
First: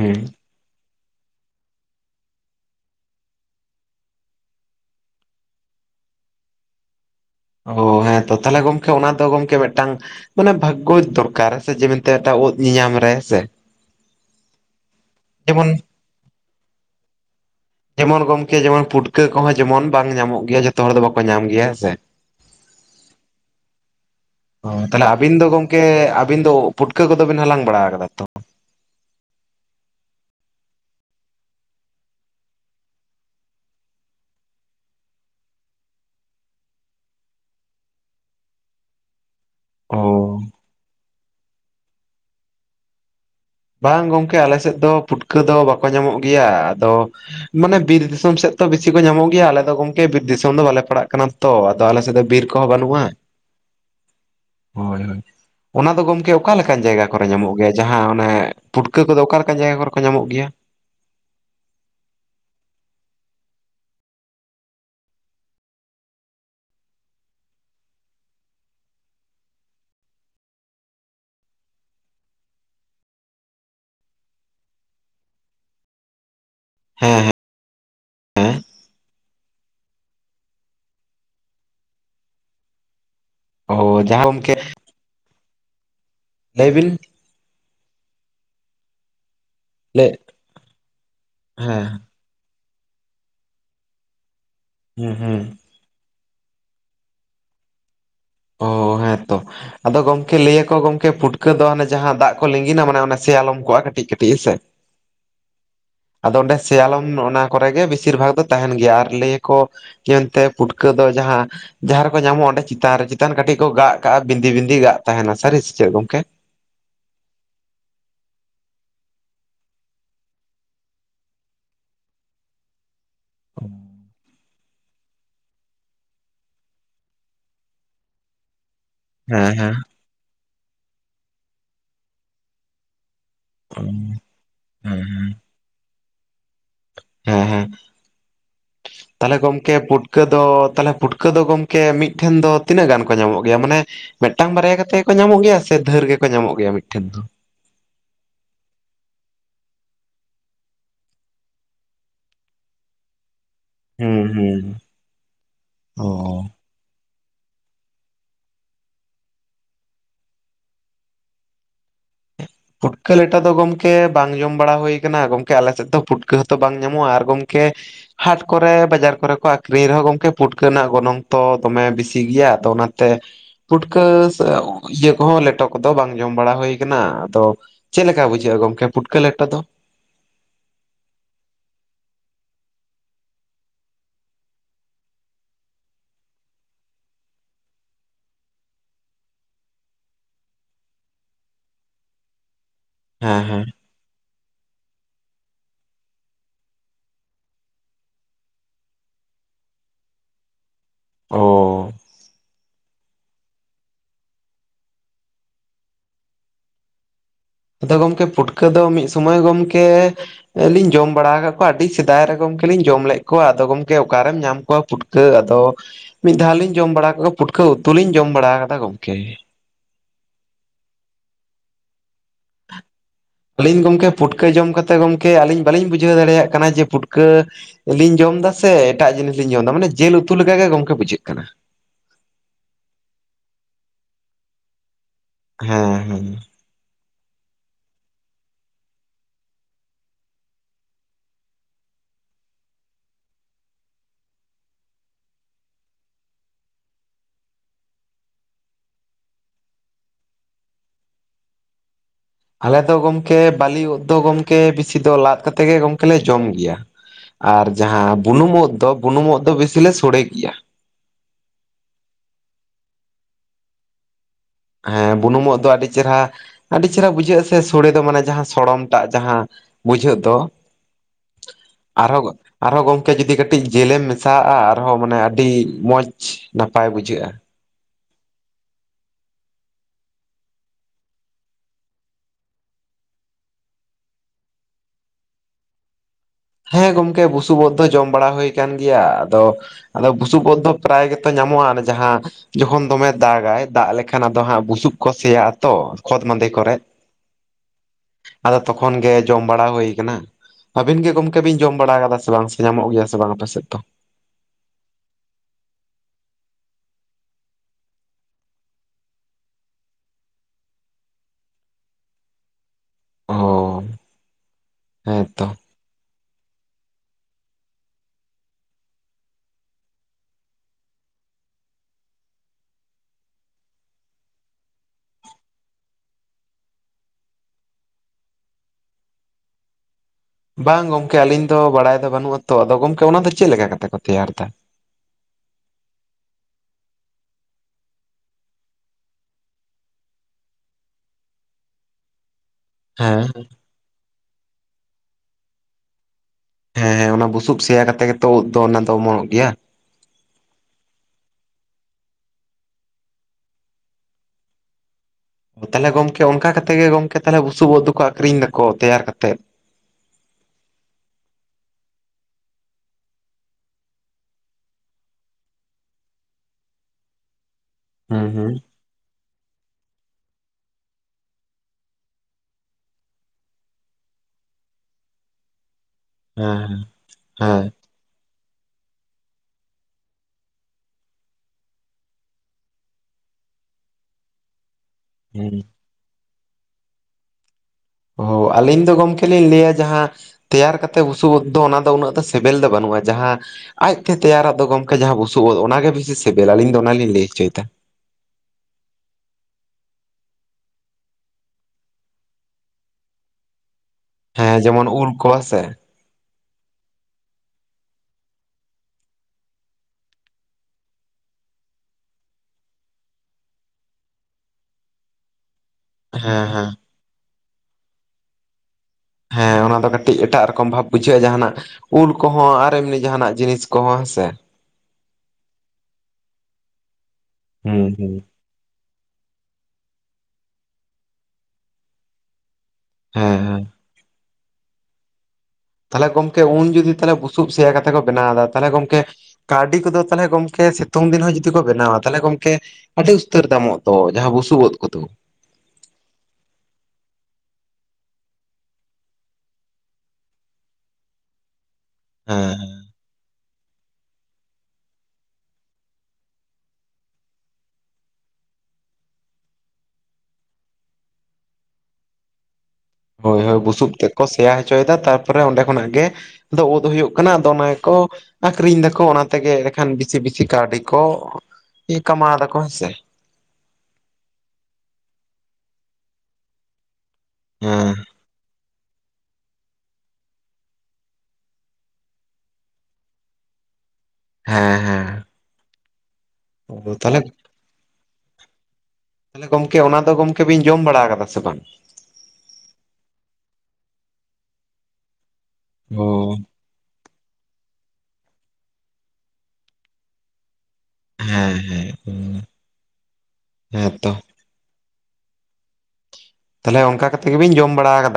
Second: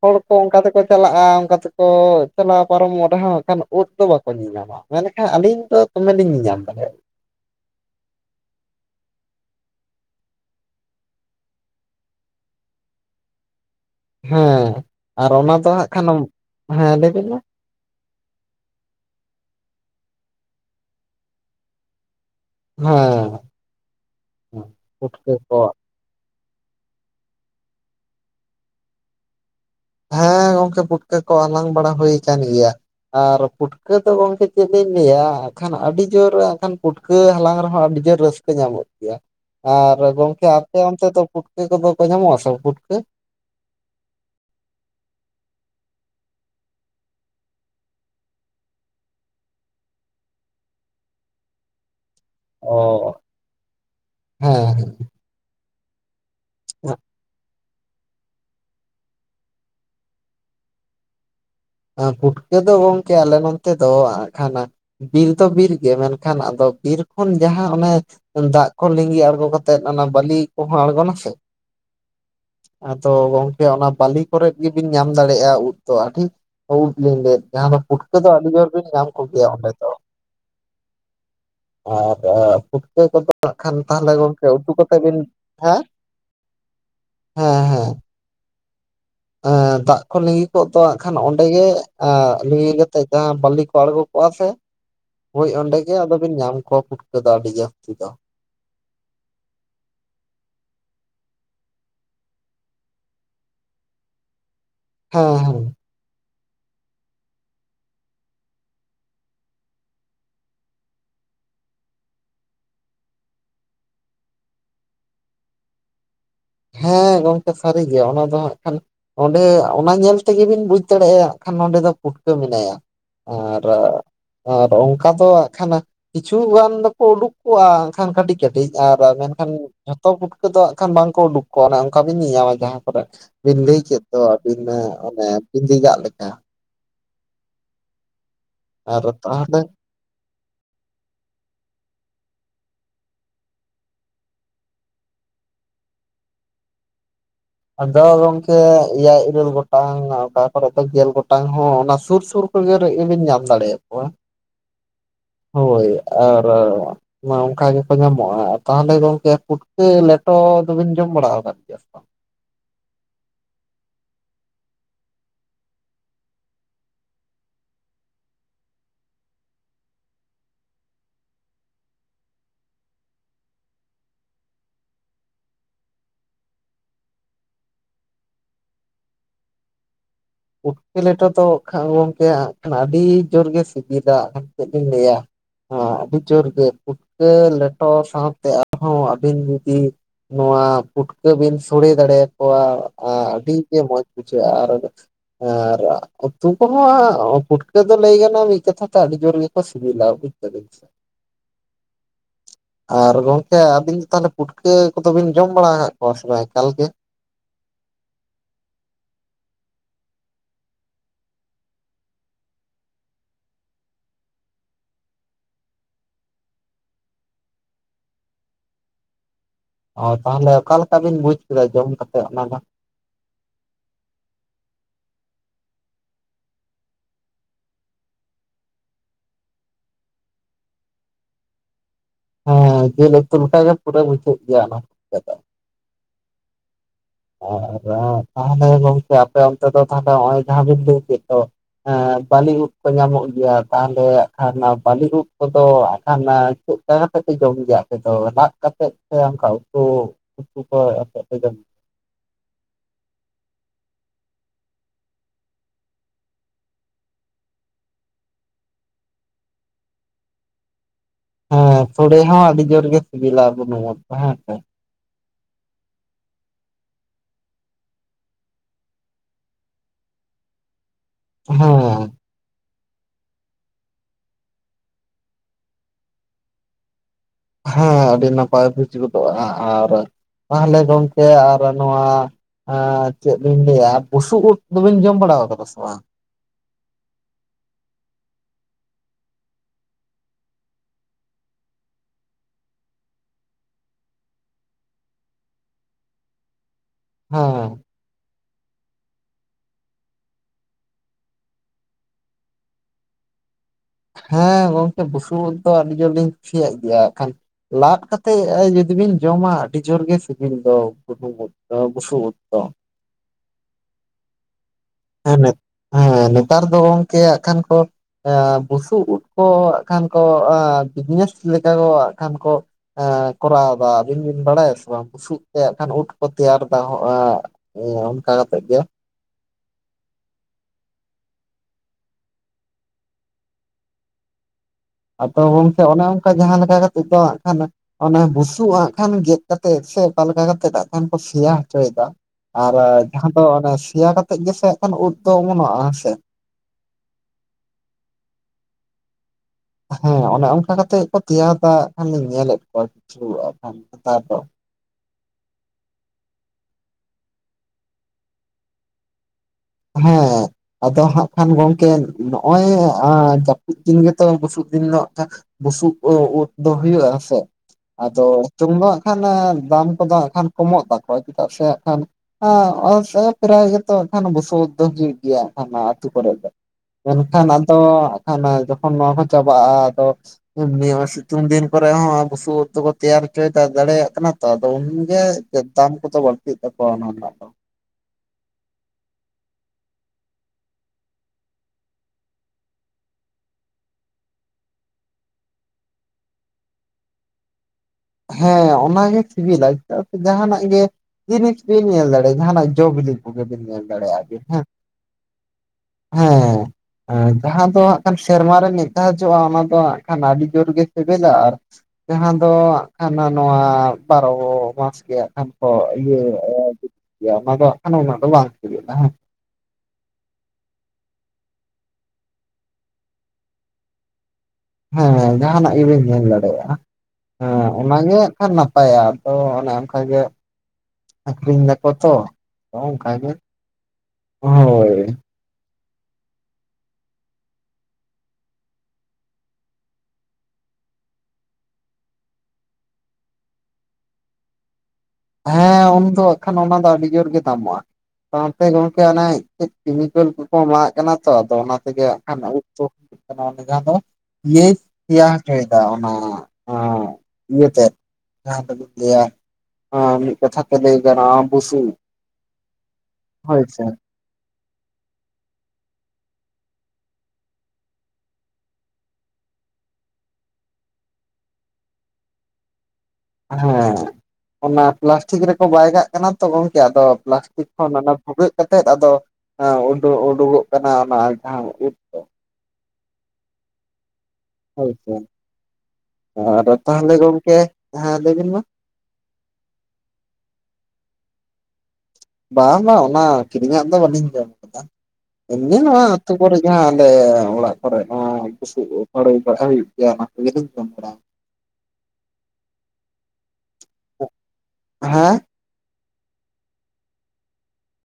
ᱦᱚᱲ ᱠᱚ ᱚᱱᱠᱟ ᱫᱚ ᱠᱚ ᱪᱟᱞᱟᱜᱼᱟ ᱚᱱᱠᱟ ᱛᱮᱠᱚ ᱪᱟᱞᱟᱣ ᱯᱟᱨᱚᱢᱚᱜ ᱨᱮᱦᱚᱸ ᱮᱱᱠᱷᱟᱱ ᱩᱫ ᱫᱚ ᱵᱟᱠᱚ ᱧᱮᱧᱟᱢᱟ᱾ ᱢᱮᱱᱠᱷᱟᱱ ᱟᱹᱞᱤᱧ ᱫᱚ ᱫᱚᱢᱮ ᱞᱤᱧ ᱧᱮᱞ ᱧᱟᱢ ᱫᱟᱲᱮᱭᱟᱜ ᱾
ᱚ ᱦᱮᱸ ᱛᱚ ᱛᱟᱦᱞᱮ ᱜᱚᱝᱠᱮ ᱚᱱᱟ ᱫᱚ ᱜᱚᱝᱠᱮ ᱢᱤᱫᱴᱟᱝ ᱢᱟᱱᱮ ᱵᱷᱟᱜᱜᱚ ᱫᱚᱨᱠᱟᱨ ᱦᱮᱸ ᱥᱮ ᱡᱮ ᱢᱮᱱᱛᱮᱫ ᱢᱮᱫᱴᱟᱝ ᱩᱫ ᱧᱮᱧᱟᱢ ᱨᱮ ᱦᱮᱸ ᱥᱮ ᱾
ᱦᱮᱸ ᱟᱨ ᱚᱱᱟ
ᱡᱮᱢᱚᱱ
ᱫᱚ ᱦᱟᱸᱜ ᱠᱷᱟᱱᱚᱢ ᱦᱮᱸ ᱞᱟᱹᱭᱵᱤᱱ ᱢᱟ?
ᱡᱮᱢᱚᱱ ᱜᱚᱝᱠᱮ ᱡᱮᱢᱚᱱ ᱯᱩᱴᱠᱟᱹ ᱠᱚᱦᱚᱸ ᱡᱮᱢᱚᱱ ᱵᱟᱝ ᱧᱟᱢᱚᱜ ᱜᱮᱭᱟ ᱡᱚᱛᱚ ᱦᱚᱲ ᱫᱚ ᱵᱟᱠᱚ ᱧᱟᱢ ᱜᱮᱭᱟ ᱦᱮᱸ ᱥᱮ ᱾
ᱦᱮᱸ
ᱛᱟᱦᱞᱮ
ᱯᱩᱴᱠᱟᱹ
ᱟᱹᱵᱤᱱ ᱫᱚ
ᱠᱚ
ᱜᱚᱝᱠᱮ ᱟᱵᱤᱱ ᱫᱚ ᱯᱩᱴᱠᱟᱹ ᱠᱚᱫᱚᱵᱤᱱ ᱦᱟᱞᱟᱝ ᱵᱟᱲᱟ ᱟᱠᱟᱫᱟ ᱛᱚ ᱾
ᱦᱮᱸ ᱜᱚᱝᱠᱮ ᱯᱷᱩᱴᱠᱟᱹ ᱠᱚ ᱦᱟᱞᱟᱝ ᱵᱟᱲᱟ ᱦᱩᱭ ᱟᱠᱟᱱ ᱜᱮᱭᱟ ᱾ ᱟᱨ ᱯᱩᱴᱠᱟᱹ ᱫᱚ ᱜᱚᱝᱠᱮ ᱪᱮᱫ ᱞᱤᱧ ᱞᱟᱹᱭᱟ ᱠᱷᱟᱱ ᱟᱹᱰᱤ ᱡᱳᱨ ᱠᱷᱟᱱ ᱯᱩᱴᱠᱟᱹ ᱦᱟᱞᱟᱝ ᱨᱮᱦᱚᱸ ᱟᱹᱰᱤ ᱡᱳᱨ ᱨᱟᱹᱥ ᱠᱟ ᱧᱟᱢᱚᱜ ᱜᱮᱭᱟ, ᱟᱨ
ᱚ
ᱜᱚᱝᱠᱮ ᱟᱯᱮ ᱚᱱᱛᱮ ᱫᱚ ᱯᱷᱩᱴᱠᱟᱹ ᱠᱚᱫᱚ ᱠᱚ ᱧᱟᱢᱚᱜ ᱟᱥᱮ ᱵᱟᱝᱜᱮ ᱯᱷᱩᱴᱠᱟᱹ?
ᱵᱟᱝ ᱜᱚᱝᱠᱮ ᱟᱞᱮ ᱥᱮᱫ ᱫᱚ ᱯᱷᱩᱴᱠᱟᱹ ᱫᱚ ᱵᱟᱠᱚ ᱧᱟᱢᱚᱜ ᱜᱮᱭᱟ ᱟᱫᱚ ᱢᱟᱱᱮ ᱵᱤᱨ ᱫᱤᱥᱚᱢ ᱥᱮᱫ ᱛᱚ ᱵᱮᱥᱤ ᱠᱚ ᱧᱟᱢᱚᱜ ᱜᱮᱭᱟ ᱟᱞᱮ ᱫᱚ ᱜᱚᱝᱠᱮ ᱵᱤᱨ ᱫᱤᱥᱚᱢ ᱫᱚ ᱵᱟᱞᱮ ᱯᱟᱲᱦᱟᱜ ᱠᱟᱱᱟ ᱛᱚ ᱟᱫᱚ ᱟᱞᱮ ᱥᱮᱫ ᱫᱚ ᱵᱤᱨ ᱠᱚᱦᱚᱸ ᱵᱟᱹᱱᱩᱜᱼᱟ
ᱚ ᱦᱮᱸ ᱦᱮᱸ
ᱦᱚᱭ ᱦᱚᱭ ᱚᱱᱟ ᱫᱚ ᱜᱚᱝᱠᱮ ᱚᱠᱟ ᱞᱮᱠᱟᱱ ᱡᱟᱭᱜᱟ ᱠᱚᱨᱮ ᱧᱟᱢᱚᱜ ᱜᱮᱭᱟ ᱡᱟᱦᱟᱸ ᱚᱱᱮ ᱯᱩᱴᱠᱟᱹ ᱠᱚᱫᱚ ᱚᱠᱟ ᱞᱮᱠᱟᱱ ᱡᱟᱭᱜᱟ ᱠᱚᱨᱮ ᱠᱚ ᱧᱟᱢᱚᱜ ᱜᱮᱭᱟ?
ᱟᱸ ᱯᱷᱩᱴᱠᱟᱹ ᱫᱚ ᱜᱚᱝᱠᱮ ᱟᱞᱮ ᱱᱚᱱᱛᱮ ᱫᱚ ᱟᱸᱜ ᱠᱷᱟᱱ ᱵᱤᱨ ᱫᱚ ᱵᱤᱨ ᱜᱮ ᱢᱮᱱᱠᱷᱟᱱ ᱟᱫᱚ ᱵᱤᱨ ᱠᱷᱚᱱ ᱡᱟᱦᱟᱸ ᱚᱱᱮ ᱫᱟᱜᱽ ᱠᱚ ᱞᱤᱸᱜᱤ ᱟᱬᱜᱚ ᱠᱟᱛᱮᱫ ᱚᱱᱟ ᱵᱟᱹᱞᱤ ᱠᱚᱦᱚᱸ ᱟᱬᱜᱚᱱᱟᱥᱮ ᱟᱫᱚ ᱜᱚᱝᱠᱮ ᱚᱱᱟ ᱵᱟᱞᱤ ᱠᱚᱨᱮ ᱜᱮᱵᱤᱱ ᱧᱟᱢ ᱫᱟᱲᱮᱭᱟᱜᱼᱟ ᱩᱫ ᱫᱚ ᱟᱹᱰᱤ ᱩᱫ
ᱦᱮᱸ
ᱞᱤᱧ
ᱦᱮᱸ
ᱞᱮᱫ ᱡᱟᱦᱟᱸ ᱫᱚ ᱯᱷᱩᱴᱠᱟᱹ ᱫᱚ ᱟᱹᱰᱤ ᱡᱳᱨ ᱵᱤᱱ ᱧᱟᱢ ᱠᱚᱜᱮᱭᱟ ᱚᱸᱰᱮ ᱫᱚ ᱾ ᱟᱨ ᱯᱷᱩᱴᱠᱟᱹ ᱠᱚᱫᱚᱜ ᱠᱷᱟᱱ
ᱚ
ᱛᱟᱦᱞᱮ
ᱡᱟᱦᱟᱸ
ᱜᱚᱝᱠᱮ
ᱜᱚᱢᱠᱮ
ᱩᱛᱩ ᱠᱟᱛᱮ ᱵᱤᱱ ᱦᱮᱸ
ᱞᱟᱹᱭ ᱵᱤᱱ
ᱦᱮᱸ ᱦᱮᱸ ᱾ ᱟᱸ ᱫᱟᱜᱽ
ᱞᱟᱹᱭ
ᱠᱚ ᱞᱤᱸᱜᱤ ᱠᱚᱜ ᱫᱚ ᱠᱷᱟᱱ ᱚᱸᱰᱮ ᱜᱮ
ᱦᱮᱸ
ᱟᱸᱜ ᱞᱤᱸᱜᱤ ᱡᱟᱦᱟᱸ ᱵᱟᱹᱞᱤ ᱠᱚ ᱟᱬᱜᱚ ᱠᱚᱜᱼᱟ ᱥᱮ
ᱦᱩᱸ ᱦᱩᱸ
ᱦᱚᱭ ᱚᱸᱰᱮ ᱟᱫᱚᱵᱤᱱ ᱠᱚᱣᱟ ᱯᱷᱩᱴᱠᱟᱹ ᱫᱚ ᱟᱹᱰᱤ ᱡᱟᱹᱥᱛᱤ ᱫᱚ ᱾
ᱚ ᱦᱮᱸ ᱛᱚ ᱾ ᱟᱫᱚ ᱜᱚᱝᱠᱮ ᱞᱟᱹᱭᱟᱠᱚ ᱜᱚᱝᱠᱮ ᱯᱷᱩᱴᱠᱟᱹ ᱫᱚ ᱦᱟᱱᱮ ᱡᱟᱦᱟᱸ ᱫᱟᱜᱽ ᱠᱚ ᱞᱤᱝᱜᱤᱱᱟ ᱢᱟᱱᱮ ᱚᱱᱟ ᱥᱮᱭᱟᱞᱚᱢ ᱠᱚᱜᱼᱟ ᱠᱟᱹᱴᱤᱡ ᱠᱟᱹᱴ ᱴᱤᱠ ᱦᱮᱸ ᱥᱮ ᱾
ᱦᱮᱸ ᱦᱮᱸ ᱾
ᱟᱫᱚ ᱚᱸᱰᱮ ᱥᱮᱭᱟᱞᱚᱢ ᱱᱚᱜ ᱱᱟ ᱠᱚᱨᱮ ᱜᱮ ᱵᱮᱥᱤᱨ ᱵᱷᱟᱜᱽ ᱫᱚ ᱛᱟᱦᱸᱮᱱ ᱜᱮᱭᱟ ᱟᱨ ᱞᱟᱹᱭᱟᱠᱚ ᱡᱮ ᱮᱱᱛᱮ ᱯᱩᱴᱠᱟᱹ ᱫᱚ ᱡᱟᱦᱟᱸ ᱡᱟᱦᱟᱸ ᱨᱮᱠᱚ ᱧᱟᱢᱚᱜᱼᱟ ᱚᱸᱰᱮ ᱪᱮᱛᱟᱱ ᱨᱮ ᱪᱮᱛᱟᱱ ᱠᱟᱹᱴᱤᱡ ᱠᱚ ᱜᱟᱜ ᱠᱟᱜᱼᱟ ᱵᱤᱸᱫᱤ ᱵᱤᱸᱫᱤ ᱜᱟᱜ ᱛᱟᱦᱮᱸᱱᱟ ᱥᱟᱹᱨᱤ ᱥᱮ ᱪᱮᱫ ᱜᱚᱝᱠᱮ ᱾
ᱦᱮᱸ ᱜᱚᱝᱠᱮ ᱥᱟᱹᱨᱤᱜᱮ ᱚᱱᱟ ᱦᱟᱸᱜ ᱠᱷᱟᱱ ᱚᱸᱰᱮ ᱚᱱᱟ ᱧᱮᱞ ᱛᱮᱜᱮᱵᱤᱱ ᱵᱩᱡᱽ ᱫᱟᱲᱮᱭᱟᱜᱼᱟ ᱠᱷᱟᱱ ᱱᱚᱸᱰᱮ ᱫᱚ ᱯᱷᱩᱴᱠᱟᱹ ᱢᱮᱱᱟᱭᱟ ᱾ ᱟᱨ ᱟᱨ ᱚᱝ ᱠᱟ ᱫᱚ ᱠᱷᱟᱱ ᱠᱤᱪᱷᱩ ᱜᱟᱱ ᱫᱚᱠᱚ ᱩᱰᱩᱠ ᱠᱚᱜᱼᱟ ᱮᱱᱠᱷᱟᱱ ᱠᱟᱹᱴᱤᱡ ᱠᱟᱹᱴᱤᱡ ᱟᱨ ᱢᱮᱱᱠᱷᱟᱱ
ᱦᱮᱸ ᱦᱮᱸ
ᱡᱷᱚᱛᱚ ᱯᱷᱩᱴᱠᱟᱹ ᱫᱚ ᱦᱟᱸᱜ ᱠᱷᱟᱱ ᱵᱟᱝᱠᱚ ᱩᱰᱩᱠ ᱠᱚᱜᱼᱟ ᱚᱱᱮ ᱚᱱᱠᱟ ᱵᱤᱱ ᱧᱮᱧᱟᱢᱟ ᱡᱟᱦᱟᱸ ᱠᱚᱨᱮ ᱵᱤᱱ ᱞᱟᱹᱭ ᱠᱮᱫ ᱫᱚ
ᱦᱮᱸ
ᱟᱹᱵᱤᱱ ᱚᱱᱮ
ᱦᱮᱸ
ᱵᱤᱸᱫᱤ ᱜᱟᱜᱽ ᱞᱮᱠᱟ ᱾
ᱦᱮᱸ ᱦᱮᱸ
ᱟᱨ
ᱛᱟᱦᱞᱮ
ᱛᱟᱦᱚᱞᱮ
ᱜᱚᱝᱠᱮ ᱯᱩᱴ ᱠᱟᱹ ᱫᱚ ᱛᱟᱦᱞᱮ ᱯᱷᱩᱴᱠᱟᱹ ᱫᱚ ᱜᱚᱝᱠᱮ ᱢᱤᱫᱴᱷᱮᱱ ᱫᱚ ᱛᱤᱱᱟᱹᱜ ᱜᱟᱱ ᱠᱚ ᱧᱟᱢᱚᱜ ᱜᱮᱭᱟ ᱢᱟᱱᱮ ᱢᱤᱫᱴᱟᱝ ᱵᱟᱨᱭᱟ ᱠᱟᱛᱮᱜ ᱜᱮ ᱠᱚ ᱧᱟᱢᱚᱜ ᱜᱮᱭᱟ ᱥᱮ ᱫᱷᱟᱹᱨ ᱜᱮᱠᱚ ᱧᱟᱢᱚᱜ ᱜᱮᱭᱟ ᱢᱤᱫᱴᱷᱮᱱ ᱫᱚ ᱾
ᱟᱫᱚ ᱜᱚᱝᱠᱮ ᱮᱭᱟᱭ ᱤᱨᱟᱹᱞ ᱜᱚᱴᱟᱝ ᱚᱠᱟ ᱠᱚᱨᱮ ᱫᱚ ᱜᱮᱞ ᱜᱚᱴᱟᱝ ᱦᱚᱸ ᱚᱱᱟ ᱥᱩᱨ ᱥᱩᱨ ᱥᱩᱨ ᱜᱮ ᱤᱧ ᱫᱩᱧ ᱧᱟᱢ ᱫᱟᱲᱮᱭᱟ ᱠᱚᱣᱟ
ᱦᱩᱸ ᱦᱩᱸ
ᱦᱚᱭ
ᱚ
ᱟᱨ ᱢᱟ ᱚᱱᱠᱟ ᱜᱮᱠᱚ ᱧᱟᱢᱚᱜᱼᱟ ᱛᱟᱦᱞᱮ ᱜᱟᱝᱠᱮ ᱯᱷᱩᱴᱠᱟᱹ ᱞᱮᱴᱚ ᱫᱚᱵᱤᱱ ᱡᱚᱢ ᱵᱟᱲᱟ ᱟᱠᱟᱫ <inaudible>
ᱯᱷᱩᱴᱠᱟᱹ ᱞᱮᱴᱟ ᱫᱚ ᱜᱚᱢᱠᱮ ᱵᱟᱝ ᱡᱚᱢ ᱵᱟᱲᱟ ᱦᱩᱭ ᱠᱟᱱᱟ, ᱜᱚᱝᱠᱮ ᱟᱞᱮ ᱥᱮᱫ ᱫᱚ ᱯᱷᱩᱴᱠᱟᱹ ᱦᱚᱸᱛᱚ ᱵᱟᱝ ᱧᱟᱢᱚᱜᱼᱟ ᱟᱨ ᱜᱚᱢᱠᱮ ᱦᱟᱴ ᱠᱚᱨᱮ ᱵᱟᱡᱟᱨ ᱠᱚᱨᱮ ᱠᱚ ᱟᱠᱷᱨᱤᱧ ᱨᱮᱦᱚᱸ ᱜᱚᱝᱠᱮ ᱯᱩᱴᱠᱟᱹ ᱨᱮᱱᱟᱜ ᱜᱚᱱᱚᱝ ᱛᱚ ᱫᱚᱢᱮ ᱵᱤᱥᱤ ᱜᱮᱭᱟ ᱟᱫᱚ ᱚᱱᱟᱛᱮ ᱯᱷᱩᱴᱠᱟᱹ ᱥᱮ ᱤᱭᱟᱹ ᱠᱚᱦᱚᱸ ᱞᱮᱴᱚ ᱠᱚᱫᱚ ᱵᱟᱝ ᱡᱚᱢ ᱵᱟᱲᱟ ᱦᱩᱭ ᱟᱠᱟᱱᱟ᱾ ᱟᱫᱚ ᱪᱮᱫ ᱞᱮᱠᱟ ᱵᱩᱡᱷᱟᱹᱜᱼᱟ ᱜᱚᱢᱠᱮ ᱯᱷᱩᱴᱠᱟᱹ ᱞᱮᱴᱟ ᱫᱚ?
ᱩᱴᱠᱮ ᱞᱮᱴᱚ ᱫᱚᱚ ᱠᱷᱟ ᱜᱚᱝᱠᱮ ᱦᱟᱸᱜ ᱠᱷᱟᱱ ᱟᱹᱰᱤ ᱡᱳᱨ ᱜᱮ ᱥᱤᱵᱤᱞᱟ᱾ ᱟᱨ ᱪᱮᱫ ᱞᱤᱧ ᱞᱟᱹᱭᱟ? ᱦᱟᱸ ᱟᱹᱰᱤ ᱡᱳᱨ ᱜᱮ ᱯᱷᱩᱴᱠᱟᱹ ᱞᱮᱴᱚ ᱥᱟᱶᱛᱮ ᱟᱨᱦᱚᱸ ᱟᱹᱵᱤᱱ ᱡᱩᱫᱤ ᱱᱚᱣᱟ ᱯᱩᱴᱠᱟᱹ ᱵᱤᱱ ᱥᱚᱲᱮ ᱫᱟᱲᱮᱭᱟᱠᱚᱣᱟ ᱮᱸ
ᱦᱮᱸ
ᱟᱹᱰᱤ
ᱦᱮᱸ
ᱜᱮ ᱢᱚᱡᱽ ᱵᱩᱡᱷᱟᱹᱜ-ᱟ ᱟᱨ ᱟᱨ ᱩᱛᱩ ᱠᱚᱦᱚᱸ ᱯᱷᱩᱴᱠᱟᱹ ᱫᱚ ᱞᱟᱹᱭ ᱜᱟᱱᱚᱜ-ᱟ ᱢᱤᱫ ᱠᱟᱛᱷᱟ ᱛᱮ ᱟᱹᱰᱤ ᱡᱳᱨ ᱜᱮ ᱠᱚ ᱥᱤᱵᱤᱞᱟ, ᱵᱩᱡᱽ ᱫᱟᱵᱤᱱ ᱥᱮ᱾
ᱚ
ᱟᱨ ᱜᱚᱝᱠᱮ ᱟᱵᱤᱱ ᱫᱚ ᱛᱟᱦᱞᱮ ᱯᱩᱴᱠᱟᱹ ᱠᱚᱫᱚ ᱵᱤᱱ ᱡᱚᱢ ᱵᱟᱲᱟ ᱠᱟᱜ ᱠᱚᱣᱟ ᱥᱮ ᱵᱟᱝ ᱮᱠᱟᱞ ᱜᱮ?
ᱟᱫᱚ ᱜᱚᱢᱠᱮ ᱯᱩᱴᱠᱟᱹ ᱫᱚ ᱢᱤᱫ ᱥᱚᱢᱚᱭ ᱜᱚᱢᱠᱮ ᱮᱸ ᱞᱤᱧ ᱡᱚᱢ ᱵᱟᱲᱟ ᱠᱟᱜ ᱠᱚᱣᱟ ᱟᱹᱰᱤ ᱥᱮᱫᱟᱭ ᱨᱮ ᱜᱚᱢᱠᱮ ᱞᱤᱧ ᱡᱚᱢ ᱞᱮᱫ ᱠᱚᱣᱟ ᱟᱫᱚ ᱜᱚᱢᱠᱮ ᱚᱠᱟᱨᱮᱢ ᱧᱟᱢ ᱠᱚᱣᱟ ᱯᱩᱴ ᱠᱟᱹ ᱟᱫᱚ ᱢᱤᱫ ᱫᱷᱟᱣ ᱞᱤᱧ ᱡᱚᱢ ᱵᱟᱲᱟ ᱠᱚ ᱜᱮ ᱯᱩᱴᱠᱟᱹ ᱩᱛᱩ ᱞᱤᱧ ᱡᱚᱢ ᱵᱟᱲᱟ ᱟᱠᱟᱫᱟ ᱜᱚᱝᱠᱮ᱾
ᱚ ᱛᱟᱦᱚᱞᱮ ᱚᱠᱟ ᱞᱮᱠᱟ ᱵᱤᱱ ᱵᱩᱡᱽ ᱠᱮᱫᱟ ᱡᱚᱢ ᱠᱟᱛᱮᱫ ᱚᱱᱟ ᱫᱚ?
ᱟᱹᱞᱤᱧ ᱜᱚᱢᱠᱮ ᱯᱩᱴᱠᱟᱹ ᱡᱚᱢ ᱠᱟᱛᱮ ᱜᱚᱝᱠᱮ ᱟᱹᱞᱤᱧ ᱵᱟᱹᱞᱤᱧ ᱵᱩᱡᱷᱟᱹᱣ ᱫᱟᱲᱮᱭᱟᱜ ᱠᱟᱱᱟ ᱡᱮ ᱯᱩᱴᱠᱟᱹ ᱟᱹᱞᱤᱧ ᱡᱚᱢ ᱫᱟ ᱥᱮ ᱮᱴᱟᱜ ᱡᱤᱱᱤᱥ ᱞᱤᱧ ᱡᱚᱢ ᱫᱟ ᱢᱟᱱᱮ ᱡᱮᱞ ᱩᱛᱩ ᱞᱮᱠᱟ ᱜᱮ ᱜᱚᱝᱠᱮ ᱵᱩᱡᱷᱟᱹᱜ ᱠᱟᱱᱟ᱾
ᱦᱮᱸ ᱡᱤᱞ ᱩᱛᱩ ᱞᱮᱠᱟ ᱜᱮ ᱯᱩᱨᱟᱹ ᱵᱩᱡᱷᱟᱹᱜ ᱜᱮᱭᱟ ᱚᱱᱟ <inaudible> ᱫᱚ᱾
ᱦᱮᱸ ᱦᱮᱸ᱾
ᱟᱨ ᱛᱟᱦᱞᱮ ᱜᱚᱝᱠᱮ ᱟᱯᱮ ᱚᱱᱛᱮ ᱫᱚ ᱛᱟᱦᱞᱮ ᱦᱚᱸᱜ-ᱚᱭ ᱡᱟᱦᱟᱸ ᱵᱤᱱ ᱞᱟᱹᱭ ᱠᱮᱜ ᱫᱚ ᱦᱮᱸ ᱵᱟᱹᱞᱤ ᱩᱫ ᱠᱚ ᱧᱟᱢᱚᱜ ᱜᱮᱭᱟ ᱛᱟᱦᱚᱞᱮ ᱠᱷᱟᱱ ᱵᱟᱹᱞᱤ ᱩᱫ ᱠᱚᱫᱚ ᱟᱠᱷᱟᱱ ᱪᱮᱫ ᱠᱟ ᱠᱟᱛᱮᱜ ᱯᱮ ᱡᱚᱢ ᱜᱮᱭᱟ ᱟᱯᱮ ᱫᱚ, ᱞᱟᱫ ᱠᱟᱛᱮᱜ ᱥᱮ ᱚᱱᱠᱟ ᱩᱛᱩ ᱩᱛᱩ ᱠᱚ <inaudible> ᱯᱮ ᱡᱚᱢ?
ᱟᱞᱮ ᱫᱚ ᱜᱚᱢᱠᱮ ᱵᱟᱹᱞᱤ ᱩᱫᱽ ᱫᱚ ᱜᱚᱢᱠᱮ ᱵᱤᱥᱤ ᱫᱚ ᱞᱟᱫ ᱠᱟᱛᱮ ᱜᱮ ᱜᱚᱝᱠᱮ ᱞᱮ ᱡᱚᱢ ᱜᱤᱭᱟ᱾ ᱟᱨ ᱡᱟᱦᱟᱸ ᱵᱩᱱᱩᱢ ᱩᱫ ᱫᱚ ᱵᱩᱱᱩᱢ ᱩᱫ ᱫᱚ ᱵᱤᱥᱤ ᱞᱮ ᱥᱳᱲᱮ ᱜᱤᱭᱟ᱾
ᱦᱮᱸ ᱥᱳᱲᱮ ᱦᱚᱸ ᱟᱹᱰᱤ ᱡᱳᱨ ᱜᱮ ᱥᱤᱵᱤᱞᱟ ᱵᱩᱱᱩᱢ ᱩᱫ ᱫᱚ, ᱦᱮᱸ ᱥᱮ?
ᱦᱮᱸ ᱵᱩᱱᱩᱢ ᱩᱫ ᱫᱚ ᱟᱹᱰᱤ ᱪᱮᱨᱦᱟ ᱟᱹᱰᱤ ᱪᱮᱨᱦᱟ ᱵᱩᱡᱷᱟᱹᱜ-ᱟ ᱥᱮ ᱥᱳᱲᱮ ᱫᱚ ᱢᱟᱱᱮ ᱡᱟᱦᱟᱸ ᱥᱚᱲᱚᱢ ᱴᱟᱜ ᱡᱟᱦᱟᱸ ᱵᱩᱡᱷᱟᱹᱜ ᱫᱚ᱾
ᱦᱮᱸ
ᱟᱨᱦᱚᱸ ᱟᱨᱦᱚᱸ ᱜᱚᱝᱠᱮ ᱡᱩᱫᱤ ᱠᱟᱹᱴᱤᱡ ᱡᱮᱞᱮᱢ ᱢᱮᱥᱟᱣᱟᱜ-ᱟ ᱟᱨᱦᱚᱸ ᱢᱟᱱᱮ ᱟᱹᱰᱤ ᱢᱚᱡᱽ ᱱᱟᱯᱟᱭ ᱵᱩᱡᱷᱟᱹᱜᱼᱟ᱾
ᱦᱮᱸ ᱟᱹᱰᱤ ᱱᱟᱯᱟᱭ ᱵᱩᱡᱽ ᱜᱚᱫᱚᱜ-ᱟ ᱟᱨ ᱛᱟᱦᱚᱞᱮ ᱜᱚᱝᱠᱮ ᱟᱨ ᱱᱚᱣᱟ ᱟᱨ ᱪᱮᱫ ᱞᱤᱧ ᱞᱟᱹᱭᱟ ᱵᱩᱥᱩᱵ ᱩᱫ ᱫᱚᱵᱤᱱ ᱡᱚᱢ ᱵᱟᱲᱟᱣ ᱟᱠᱟᱫᱟ ᱥᱮ ᱵᱟᱝ?
ᱦᱮᱸ ᱜᱚᱢᱠᱮ ᱵᱩᱥᱩᱵ ᱩᱫ ᱡᱚᱢ ᱵᱟᱲᱟ ᱦᱳᱭ ᱠᱟᱱ ᱜᱤᱭᱟ ᱟᱫᱚ ᱟᱫᱚ ᱵᱩᱥᱩᱵ ᱩᱫ ᱫᱚ ᱯᱨᱟᱭ ᱜᱮᱛᱚ ᱧᱟᱢᱚᱜᱼᱟ ᱚᱱᱟ ᱡᱟᱦᱟᱸ ᱡᱚᱠᱷᱚᱱ ᱫᱚᱢᱮ ᱫᱟᱜᱟᱭ ᱫᱟᱜ ᱞᱮᱠᱷᱟᱱ ᱟᱫᱚ ᱦᱟᱸᱜ ᱵᱩᱥᱩᱵ ᱠᱚ ᱥᱮᱭᱟᱜ-ᱟ ᱛᱚ ᱠᱷᱚᱛ ᱢᱟᱸᱫᱮ ᱠᱚᱨᱮᱜ᱾
ᱦᱮᱸ᱾
ᱟᱫᱚ ᱛᱚᱠᱷᱚᱱ ᱜᱮ ᱡᱚᱢ ᱵᱟᱲᱟ ᱦᱩᱭ ᱠᱟᱱᱟ᱾ ᱟᱵᱤᱱ ᱜᱚᱢ ᱠᱮ ᱵᱤᱧ ᱡᱚᱢ ᱵᱟᱲᱟ ᱠᱟᱫᱟ ᱥᱮ ᱵᱟᱝ ᱥᱮ ᱧᱟᱢᱚᱜ ᱜᱮᱭᱟ ᱥᱮ ᱵᱟᱝ ᱟᱯᱮ ᱥᱮᱜ ᱫᱚ?
ᱦᱮᱸ ᱜᱚᱝᱠᱮ ᱵᱩᱥᱩᱵ ᱩᱫ ᱫᱚ ᱟᱹᱰᱤ ᱡᱳᱨ ᱞᱤᱧ ᱠᱩᱥᱤᱭᱟᱜ ᱜᱮᱭᱟ ᱠᱷᱟᱱ ᱞᱟᱫ ᱠᱟᱛᱮᱜ ᱮ ᱡᱩᱫᱤ ᱵᱤᱱ ᱡᱚᱢᱟ ᱟᱹᱰᱤ ᱡᱳᱨ ᱜᱮ ᱥᱤᱵᱤᱞ ᱫᱚ ᱵᱩᱥᱩᱵ ᱩᱫ ᱫᱚ ᱵᱩᱥᱩᱵ ᱩᱫ ᱫᱚ᱾
ᱚ
ᱦᱮᱸ
ᱦᱮᱸᱛᱚ
ᱱᱮᱛ ᱦᱮᱸ ᱱᱮᱛᱟᱨ ᱫᱚ ᱜᱚᱝᱠᱮ ᱟᱠᱷᱟᱱ ᱠᱚ ᱮᱸ ᱵᱩᱥᱩᱵ ᱩᱫ ᱠᱚ‌ ᱟᱠᱷᱟᱱ ᱠᱚ ᱵᱤᱡᱽᱱᱮᱥ ᱞᱮᱠᱟ ᱠᱚ ᱟᱠᱷᱟᱱ ᱠᱚ ᱮ ᱠᱚᱨᱟᱣ ᱫᱟ ᱟᱵᱤᱱ ᱵᱤᱱ ᱵᱟᱲᱟᱭᱟ ᱥᱮ ᱵᱟᱝ ᱵᱩᱥᱩᱵ ᱛᱮ ᱠᱷᱟᱱ ᱩᱫ ᱠᱚ ᱛᱮᱭᱟᱨ ᱫᱟ ᱮᱸ ᱮᱸ ᱚᱱᱠᱟ ᱠᱟᱛᱮᱜ ᱜᱮ᱾
ᱵᱟᱝ ᱜᱚᱢᱠᱮ ᱟᱞᱤᱧ ᱫᱚ ᱵᱟᱲᱟᱭ ᱫᱚ ᱵᱟᱹᱱᱩᱜ ᱟᱛᱚ, ᱟᱫᱚ ᱜᱚᱢᱠᱮ ᱚᱱᱟ ᱫᱚ ᱪᱮᱫ ᱞᱮᱠᱟ ᱠᱟᱛᱮ ᱠᱚ ᱛᱮᱭᱟᱨ ᱫᱟ?
ᱟᱫᱚ ᱜᱚᱝᱠᱮ ᱚᱱᱮ ᱚᱝᱠᱟ ᱡᱟᱸᱦᱟ ᱞᱮᱠᱟ ᱠᱟᱛᱮᱜ ᱫᱚ ᱦᱟᱸᱜ ᱠᱷᱟᱱ᱾ ᱚᱱᱮ ᱵᱩᱥᱩᱵ ᱟᱸᱜ ᱠᱷᱟᱱ ᱜᱮᱫ ᱠᱟᱛᱮᱫ ᱥᱮ ᱚᱠᱟ ᱞᱮᱠᱟ ᱠᱟᱛᱮᱫ ᱟᱜ ᱠᱷᱟᱱ ᱠᱚ ᱥᱮᱭᱟ ᱦᱚᱪᱚᱭ ᱫᱟ᱾ ᱟᱨ ᱡᱟᱸᱦᱟ
ᱦᱮᱸ
ᱫᱚ ᱚᱱᱮ ᱥᱮᱭᱟ ᱠᱟᱛᱮᱜ ᱜᱮᱥᱮ ᱟᱸᱜ ᱠᱷᱟᱱ ᱩᱫ ᱫᱚ ᱚᱢᱚᱱᱚᱜ-ᱟ ᱦᱮᱸ ᱥᱮ᱾
ᱦᱮᱸ ᱦᱮᱸ ᱚᱱᱟ ᱵᱩᱥᱩᱵ ᱥᱮᱭᱟ ᱠᱟᱛᱮ ᱜᱮᱛᱚ ᱩᱫ ᱫᱚ ᱚᱱᱟ ᱫᱚ ᱚᱢᱚᱱᱚᱜ ᱜᱮᱭᱟ᱾
ᱦᱮᱸ ᱚᱱᱮ ᱚᱝᱠᱟ ᱠᱟᱛᱮᱜ ᱜᱮᱠᱚ ᱛᱮᱭᱟᱨ ᱫᱟ ᱠᱷᱟᱱ ᱞᱤᱧ ᱧᱮᱞᱮᱜ ᱠᱚᱣᱟ ᱠᱤᱪᱷᱩ ᱟᱜ ᱠᱷᱟᱱ ᱱᱮᱛᱟᱨ ᱫᱚ᱾
ᱛᱟᱞᱦᱮ ᱜᱚᱢᱠᱮ ᱚᱱᱠᱟ ᱠᱟᱛᱮ ᱜᱮ ᱜᱚᱢᱠᱮ ᱛᱟᱦᱞᱮ ᱵᱩᱥᱩᱵ ᱩᱫ ᱫᱚᱠᱚ ᱟᱠᱷᱨᱤᱧ ᱫᱟᱠᱚ ᱛᱮᱭᱟᱨ ᱠᱟᱛᱮᱫ᱾
ᱦᱮᱸ᱾ ᱟᱫᱚ ᱦᱟᱸᱜ ᱠᱷᱟᱱ ᱜᱚᱝᱠᱮ ᱱᱚᱜ-ᱚᱭ ᱟᱸ ᱡᱟᱯᱩᱫ ᱫᱤᱱ ᱜᱮᱛᱚ ᱵᱩᱥᱩᱯ ᱫᱤᱱ ᱫᱚ ᱟᱸᱜ ᱛᱟ ᱵᱩᱥᱩᱵ ᱳ ᱩᱫ ᱫᱚ ᱦᱩᱭᱩᱜ-ᱟ ᱥᱮ ᱟᱫᱚ
ᱦᱩᱸ ᱦᱩᱸ
ᱩᱛᱩᱝ ᱫᱚ᱾ ᱠᱷᱟᱱ ᱟᱻ ᱫᱟᱢ ᱠᱚᱫᱚ ᱦᱟᱸᱜ ᱠᱷᱟᱱ ᱠᱚᱢᱚᱜ ᱛᱟᱠᱚᱣᱟ ᱪᱮᱫᱟᱜ ᱥᱮ ᱟᱸᱜ ᱠᱷᱟᱱ᱾ <unintelligible> ᱯᱨᱟᱭ ᱜᱮᱛᱚ ᱟᱸᱜ ᱠᱷᱟᱱ ᱵᱩᱥ ᱳᱫᱽ ᱫᱚ ᱦᱩᱭᱩᱜ ᱜᱮᱭᱟ ᱟᱸᱜ ᱠᱷᱟᱱ ᱟᱛᱩ ᱠᱚᱨᱮᱜ ᱫᱚ
ᱦᱮᱸ
ᱢᱮᱱᱠᱷᱟᱱ
ᱦᱮᱸ
ᱟᱫᱚ᱾ ᱦᱟᱱᱟ ᱡᱚᱠᱷᱚᱱ ᱱᱚᱣᱟ ᱠᱚ ᱪᱟᱵᱟᱜ-ᱟ ᱟᱫᱚ᱾ ᱮᱢᱱᱤ ᱚᱸᱜ-ᱚ ᱥᱤᱛᱩᱝ ᱫᱤᱱ ᱠᱚᱨᱮ ᱦᱚᱸ ᱵᱩᱥᱩᱵ ᱩᱫ ᱫᱚᱠᱚ ᱛᱮᱭᱟᱨ ᱦᱚᱪᱚᱭ ᱫᱟ ᱫᱟᱲᱮᱭᱟᱜ ᱠᱟᱱᱟ ᱛᱚ ᱟᱫᱚ ᱩᱱ᱾ ᱜᱮ
ᱦᱮᱸ
ᱪᱮᱫ ᱫᱟᱢ ᱠᱚᱫᱚ ᱵᱟᱲᱛᱤᱜ ᱛᱟᱠᱚᱣᱟ ᱚᱱᱟ ᱨᱮᱱᱟᱜ ᱫᱚ᱾
ᱦᱳ ᱟᱞᱤᱧ ᱫᱚ ᱜᱚᱢᱠᱮ ᱞᱤᱧ ᱞᱟᱹᱭᱟ ᱡᱟᱸᱦᱟ᱾ ᱛᱮᱭᱟᱨ ᱠᱟᱛᱮ ᱵᱩᱥᱩᱵ ᱳᱫ ᱫᱚ ᱚᱱᱟ ᱫᱚ ᱩᱱᱟᱹᱜ ᱫᱚ ᱥᱮᱵᱮᱞ ᱫᱚ ᱵᱟᱹᱱᱩᱜ-ᱟ ᱡᱟᱸᱦᱟ᱾ ᱟᱡ ᱛᱮ ᱛᱮᱭᱟᱨᱟᱜ ᱫᱚ ᱜᱚᱢᱠᱮ ᱡᱟᱸᱦᱟ ᱵᱩᱥᱩᱵ ᱳᱫ ᱚᱱᱟᱜᱮ ᱵᱮᱥᱤ ᱥᱮᱵᱮᱞᱟ ᱟᱞᱤᱧ ᱫᱚ ᱚᱱᱟᱞᱤᱧ ᱞᱟᱹᱭ ᱦᱚᱪᱚᱭ ᱫᱟ᱾
ᱦᱮᱸ ᱚᱱᱟᱜᱮ ᱥᱤᱵᱤᱞᱟ ᱪᱮᱫᱟᱜ ᱥᱮ ᱡᱟᱦᱟᱱᱟᱜ ᱜᱮ᱾ ᱡᱤᱱᱤᱥ ᱵᱤᱱ ᱧᱮᱞ ᱫᱟᱲᱮᱜ ᱡᱟᱦᱟᱱᱟᱜ ᱡᱚ ᱵᱤᱞᱤ ᱠᱚᱜᱮᱵᱤᱱ ᱧᱮᱞ ᱫᱟᱲᱮᱜ-ᱟ᱾
ᱦᱮᱸ ᱡᱮᱢᱚᱱ ᱩᱞ ᱠᱚ ᱦᱮᱥᱮ᱾
ᱦᱮᱸ ᱦᱮᱸ᱾ ᱡᱟᱸᱦᱟ ᱫᱚ ᱦᱟᱸᱜ ᱠᱷᱟᱱ ᱥᱮᱨᱢᱟ ᱨᱮ ᱢᱮᱜ ᱫᱷᱟᱣ ᱡᱚᱜ-ᱟ ᱚᱱᱟ ᱫᱚ ᱦᱟᱸᱜ ᱠᱷᱟᱱ ᱟᱰᱤ ᱡᱳᱨ ᱜᱮ ᱥᱮᱵᱮᱞᱟ ᱟᱨ᱾ ᱡᱟᱸᱦᱟ ᱫᱚ᱾ ᱦᱟᱱᱟ ᱱᱚᱣᱟ ᱵᱟᱨᱚ ᱢᱟᱥ ᱜᱮ ᱟᱸᱜ ᱠᱷᱟᱱ ᱠᱚ ᱤᱭᱟᱹ ᱮᱸ᱾
ᱦᱮᱸ ᱦᱮᱸ
<unintelligible> ᱡᱮ ᱚᱱᱟ ᱫᱚ ᱟᱜ ᱠᱷᱟᱱ ᱩᱱᱟᱹᱜ ᱫᱚ ᱵᱟᱝ᱾ <unintelligible>
ᱦᱮᱸ ᱚᱱᱟ ᱫᱚ ᱠᱟᱴᱤᱡ ᱮᱴᱟᱜ ᱨᱚᱠᱚᱢ ᱵᱷᱟᱵ ᱵᱩᱡᱷᱟᱹᱜ-ᱟ ᱡᱟᱦᱟᱱᱟᱜ᱾ ᱩᱞ ᱠᱚᱦᱚᱸ ᱟᱨ ᱮᱢᱱᱤ ᱡᱟᱦᱟᱱᱟᱜ ᱡᱤᱱᱤᱥ ᱠᱚᱦᱚᱸ ᱦᱮᱸᱥᱮ᱾
ᱦᱮᱸ ᱦᱮᱸ ᱡᱟᱦᱟᱱᱟᱜ ᱜᱮᱵᱤᱱ ᱧᱮᱞ ᱫᱟᱲᱮᱜ-ᱟ ᱦᱮᱸ
ᱦᱩᱸ ᱦᱩᱸ
ᱚᱱᱟᱜᱮ᱾ ᱠᱷᱟᱱ ᱱᱟᱯᱟᱭᱚᱜ-ᱟ ᱟᱫᱚ ᱚᱱᱮ ᱚᱝᱠᱟ ᱜᱮ ᱟᱠᱷᱨᱤᱧ ᱫᱟᱠᱚ ᱛᱚ᱾ ᱚᱸᱜ-ᱚᱝᱠᱟ ᱜᱮ
ᱦᱮᱸ ᱦᱮᱸ
ᱦᱳᱭ᱾
ᱛᱟᱦᱞᱮ ᱜᱚᱢᱠᱮ ᱩᱱ ᱡᱩᱫᱤ ᱛᱟᱦᱞᱮ ᱵᱩᱥᱩᱵ ᱥᱮᱭᱟ ᱠᱟᱛᱮ ᱠᱚ ᱵᱮᱱᱟᱣ ᱫᱟ ᱛᱟᱦᱞᱮ ᱜᱚᱢᱠᱮ᱾ ᱠᱟᱣᱰᱤ ᱠᱚᱫᱚ ᱛᱟᱦᱞᱮ ᱜᱚᱢᱠᱮ ᱥᱤᱛᱩᱝ ᱫᱤᱱ ᱦᱚᱸ ᱡᱩᱫᱤ ᱠᱚ ᱵᱮᱱᱟᱣᱟ ᱛᱟᱦᱞᱮ ᱜᱚᱢᱠᱮ᱾ ᱟᱰᱤ ᱩᱥᱛᱟᱹᱨ ᱫᱟᱢᱚᱜ ᱫᱚ ᱡᱟᱸᱦᱟ ᱵᱩᱥᱩᱵ ᱳᱫ ᱠᱚᱫᱚ᱾
ᱦᱮᱸ ᱩᱱᱫᱚ ᱟᱜ ᱠᱷᱟᱱ ᱚᱱᱟ ᱫᱚ ᱟᱰᱤ ᱡᱳᱨ ᱜᱮ ᱫᱟᱢᱚᱜ-ᱟ᱾ ᱥᱟᱶᱛᱮ ᱜᱚᱝᱠᱮ ᱚᱱᱮ ᱪᱮᱫ ᱠᱮᱢᱤᱠᱮᱞ ᱠᱚᱠᱚ ᱮᱢᱟ ᱟᱜ ᱠᱟᱱᱟ ᱛᱚ ᱟᱫᱚ ᱚᱱᱟ᱾
ᱦᱮᱸ
<unintelligible> ᱚᱱᱮ ᱡᱟᱸᱦᱟ ᱫᱚ᱾ ᱤᱭᱟᱹ ᱛᱮᱭᱟᱨ ᱦᱚᱪᱚᱭ ᱫᱟ ᱚᱱᱟ ᱟᱸ ᱤᱭᱟᱹᱛᱮ᱾ ᱡᱟᱸᱦᱟ ᱫᱚ ᱢᱤᱫ ᱜᱮᱭᱟᱭ᱾ ᱟᱸ ᱢᱤᱫ ᱠᱟᱛᱷᱟ ᱛᱮ ᱞᱟᱹᱭ ᱜᱟᱱᱚᱜ-ᱟ ᱵᱩᱥᱩᱵ᱾
ᱦᱳᱭ ᱦᱳᱭ ᱵᱩᱥᱩᱵ ᱛᱮᱜ ᱠᱚ ᱥᱮᱭᱟ ᱦᱚᱪᱚᱭ ᱫᱟ ᱛᱟᱨᱯᱚᱨᱮ ᱚᱸᱰᱮ ᱠᱷᱚᱱᱟᱜ ᱜᱮ᱾ ᱟᱫᱚ ᱳᱫ ᱦᱩᱭᱩᱜ ᱠᱟᱱᱟ ᱟᱫᱚ ᱚᱱᱟ ᱜᱮᱠᱚ᱾ ᱟᱠᱷᱨᱤᱧ ᱫᱟᱠᱚ ᱚᱱᱟ ᱛᱮᱜᱮ ᱮᱰᱮᱠᱷᱟᱱ ᱵᱤᱥᱤ ᱵᱤᱥᱤ ᱠᱟᱣᱰᱤ ᱠᱚ ᱠᱟᱢᱟᱣ ᱫᱟᱠᱚ ᱦᱮᱸ ᱥᱮ᱾
ᱦᱮᱸ ᱚᱱᱟ ᱯᱞᱟᱥᱴᱤᱠ ᱨᱮᱠᱚ ᱵᱟᱭ ᱠᱟᱜ ᱠᱟᱱᱟ ᱛᱚ ᱜᱚᱢᱠᱮ ᱟᱫᱚ᱾ ᱯᱞᱟᱥᱴᱤᱠ ᱦᱚᱸ
ᱦᱮᱸ
ᱱᱟᱱᱟ ᱵᱷᱩᱜᱟᱹᱜ᱾ ᱠᱟᱛᱮᱫ ᱟᱫᱚ ᱩᱰᱩᱠᱚᱜ ᱠᱟᱱᱟ ᱚᱱᱟ ᱡᱟᱦᱟᱸ ᱩᱫᱽ ᱫᱚ
ᱦᱮᱸ᱾
ᱟᱪ
ᱦᱮᱸ
ᱟᱨ ᱛᱟᱦᱚᱞᱮ ᱜᱚᱢᱠᱮ? ᱦᱮ ᱞᱟᱹᱭᱵᱤᱱ ᱢᱟ᱾
ᱛᱟᱦᱚᱞᱮ ᱜᱚᱝᱠᱮ ᱚᱱᱟᱫᱚ ᱜᱚᱝᱠᱮ ᱵᱤᱱ ᱡᱚᱢ ᱵᱟᱲᱟ ᱟᱠᱟᱫᱟ ᱥᱮ ᱵᱟᱝ?
ᱵᱟᱝ ᱵᱟᱝ ᱚᱱᱟ ᱠᱤᱨᱤᱧᱟᱜ ᱫᱚ ᱵᱟᱹᱞᱤᱧ ᱡᱚᱢ ᱟᱠᱟᱫᱟ ᱮᱢᱱᱤ ᱱᱚᱣᱟ ᱟᱹᱛᱩ
ᱚ
ᱠᱚᱨᱮ ᱟᱞᱮ ᱚᱲᱟᱜ ᱠᱚᱨᱮ ᱱᱚᱣᱟ ᱵᱩᱥᱩᱵ ᱯᱟᱲᱳᱭ ᱠᱚᱨᱮ ᱦᱩᱭᱩᱜ ᱜᱮᱭᱟ ᱚᱱᱟ ᱠᱚᱜᱮᱞᱤᱧ ᱡᱚᱢ ᱵᱟᱲᱟ ᱟᱠᱟᱫᱟ᱾
ᱦᱮᱸ ᱦᱮᱸ ᱦᱮᱸ ᱦᱮᱸᱛᱚ᱾
ᱦᱮᱸ᱾
ᱛᱟᱦᱚᱞᱮ ᱚᱱᱠᱟ ᱠᱟᱛᱮᱜ ᱜᱮᱵᱤᱱ ᱡᱚᱢ ᱵᱟᱲᱟ ᱟᱠᱟᱫᱟ?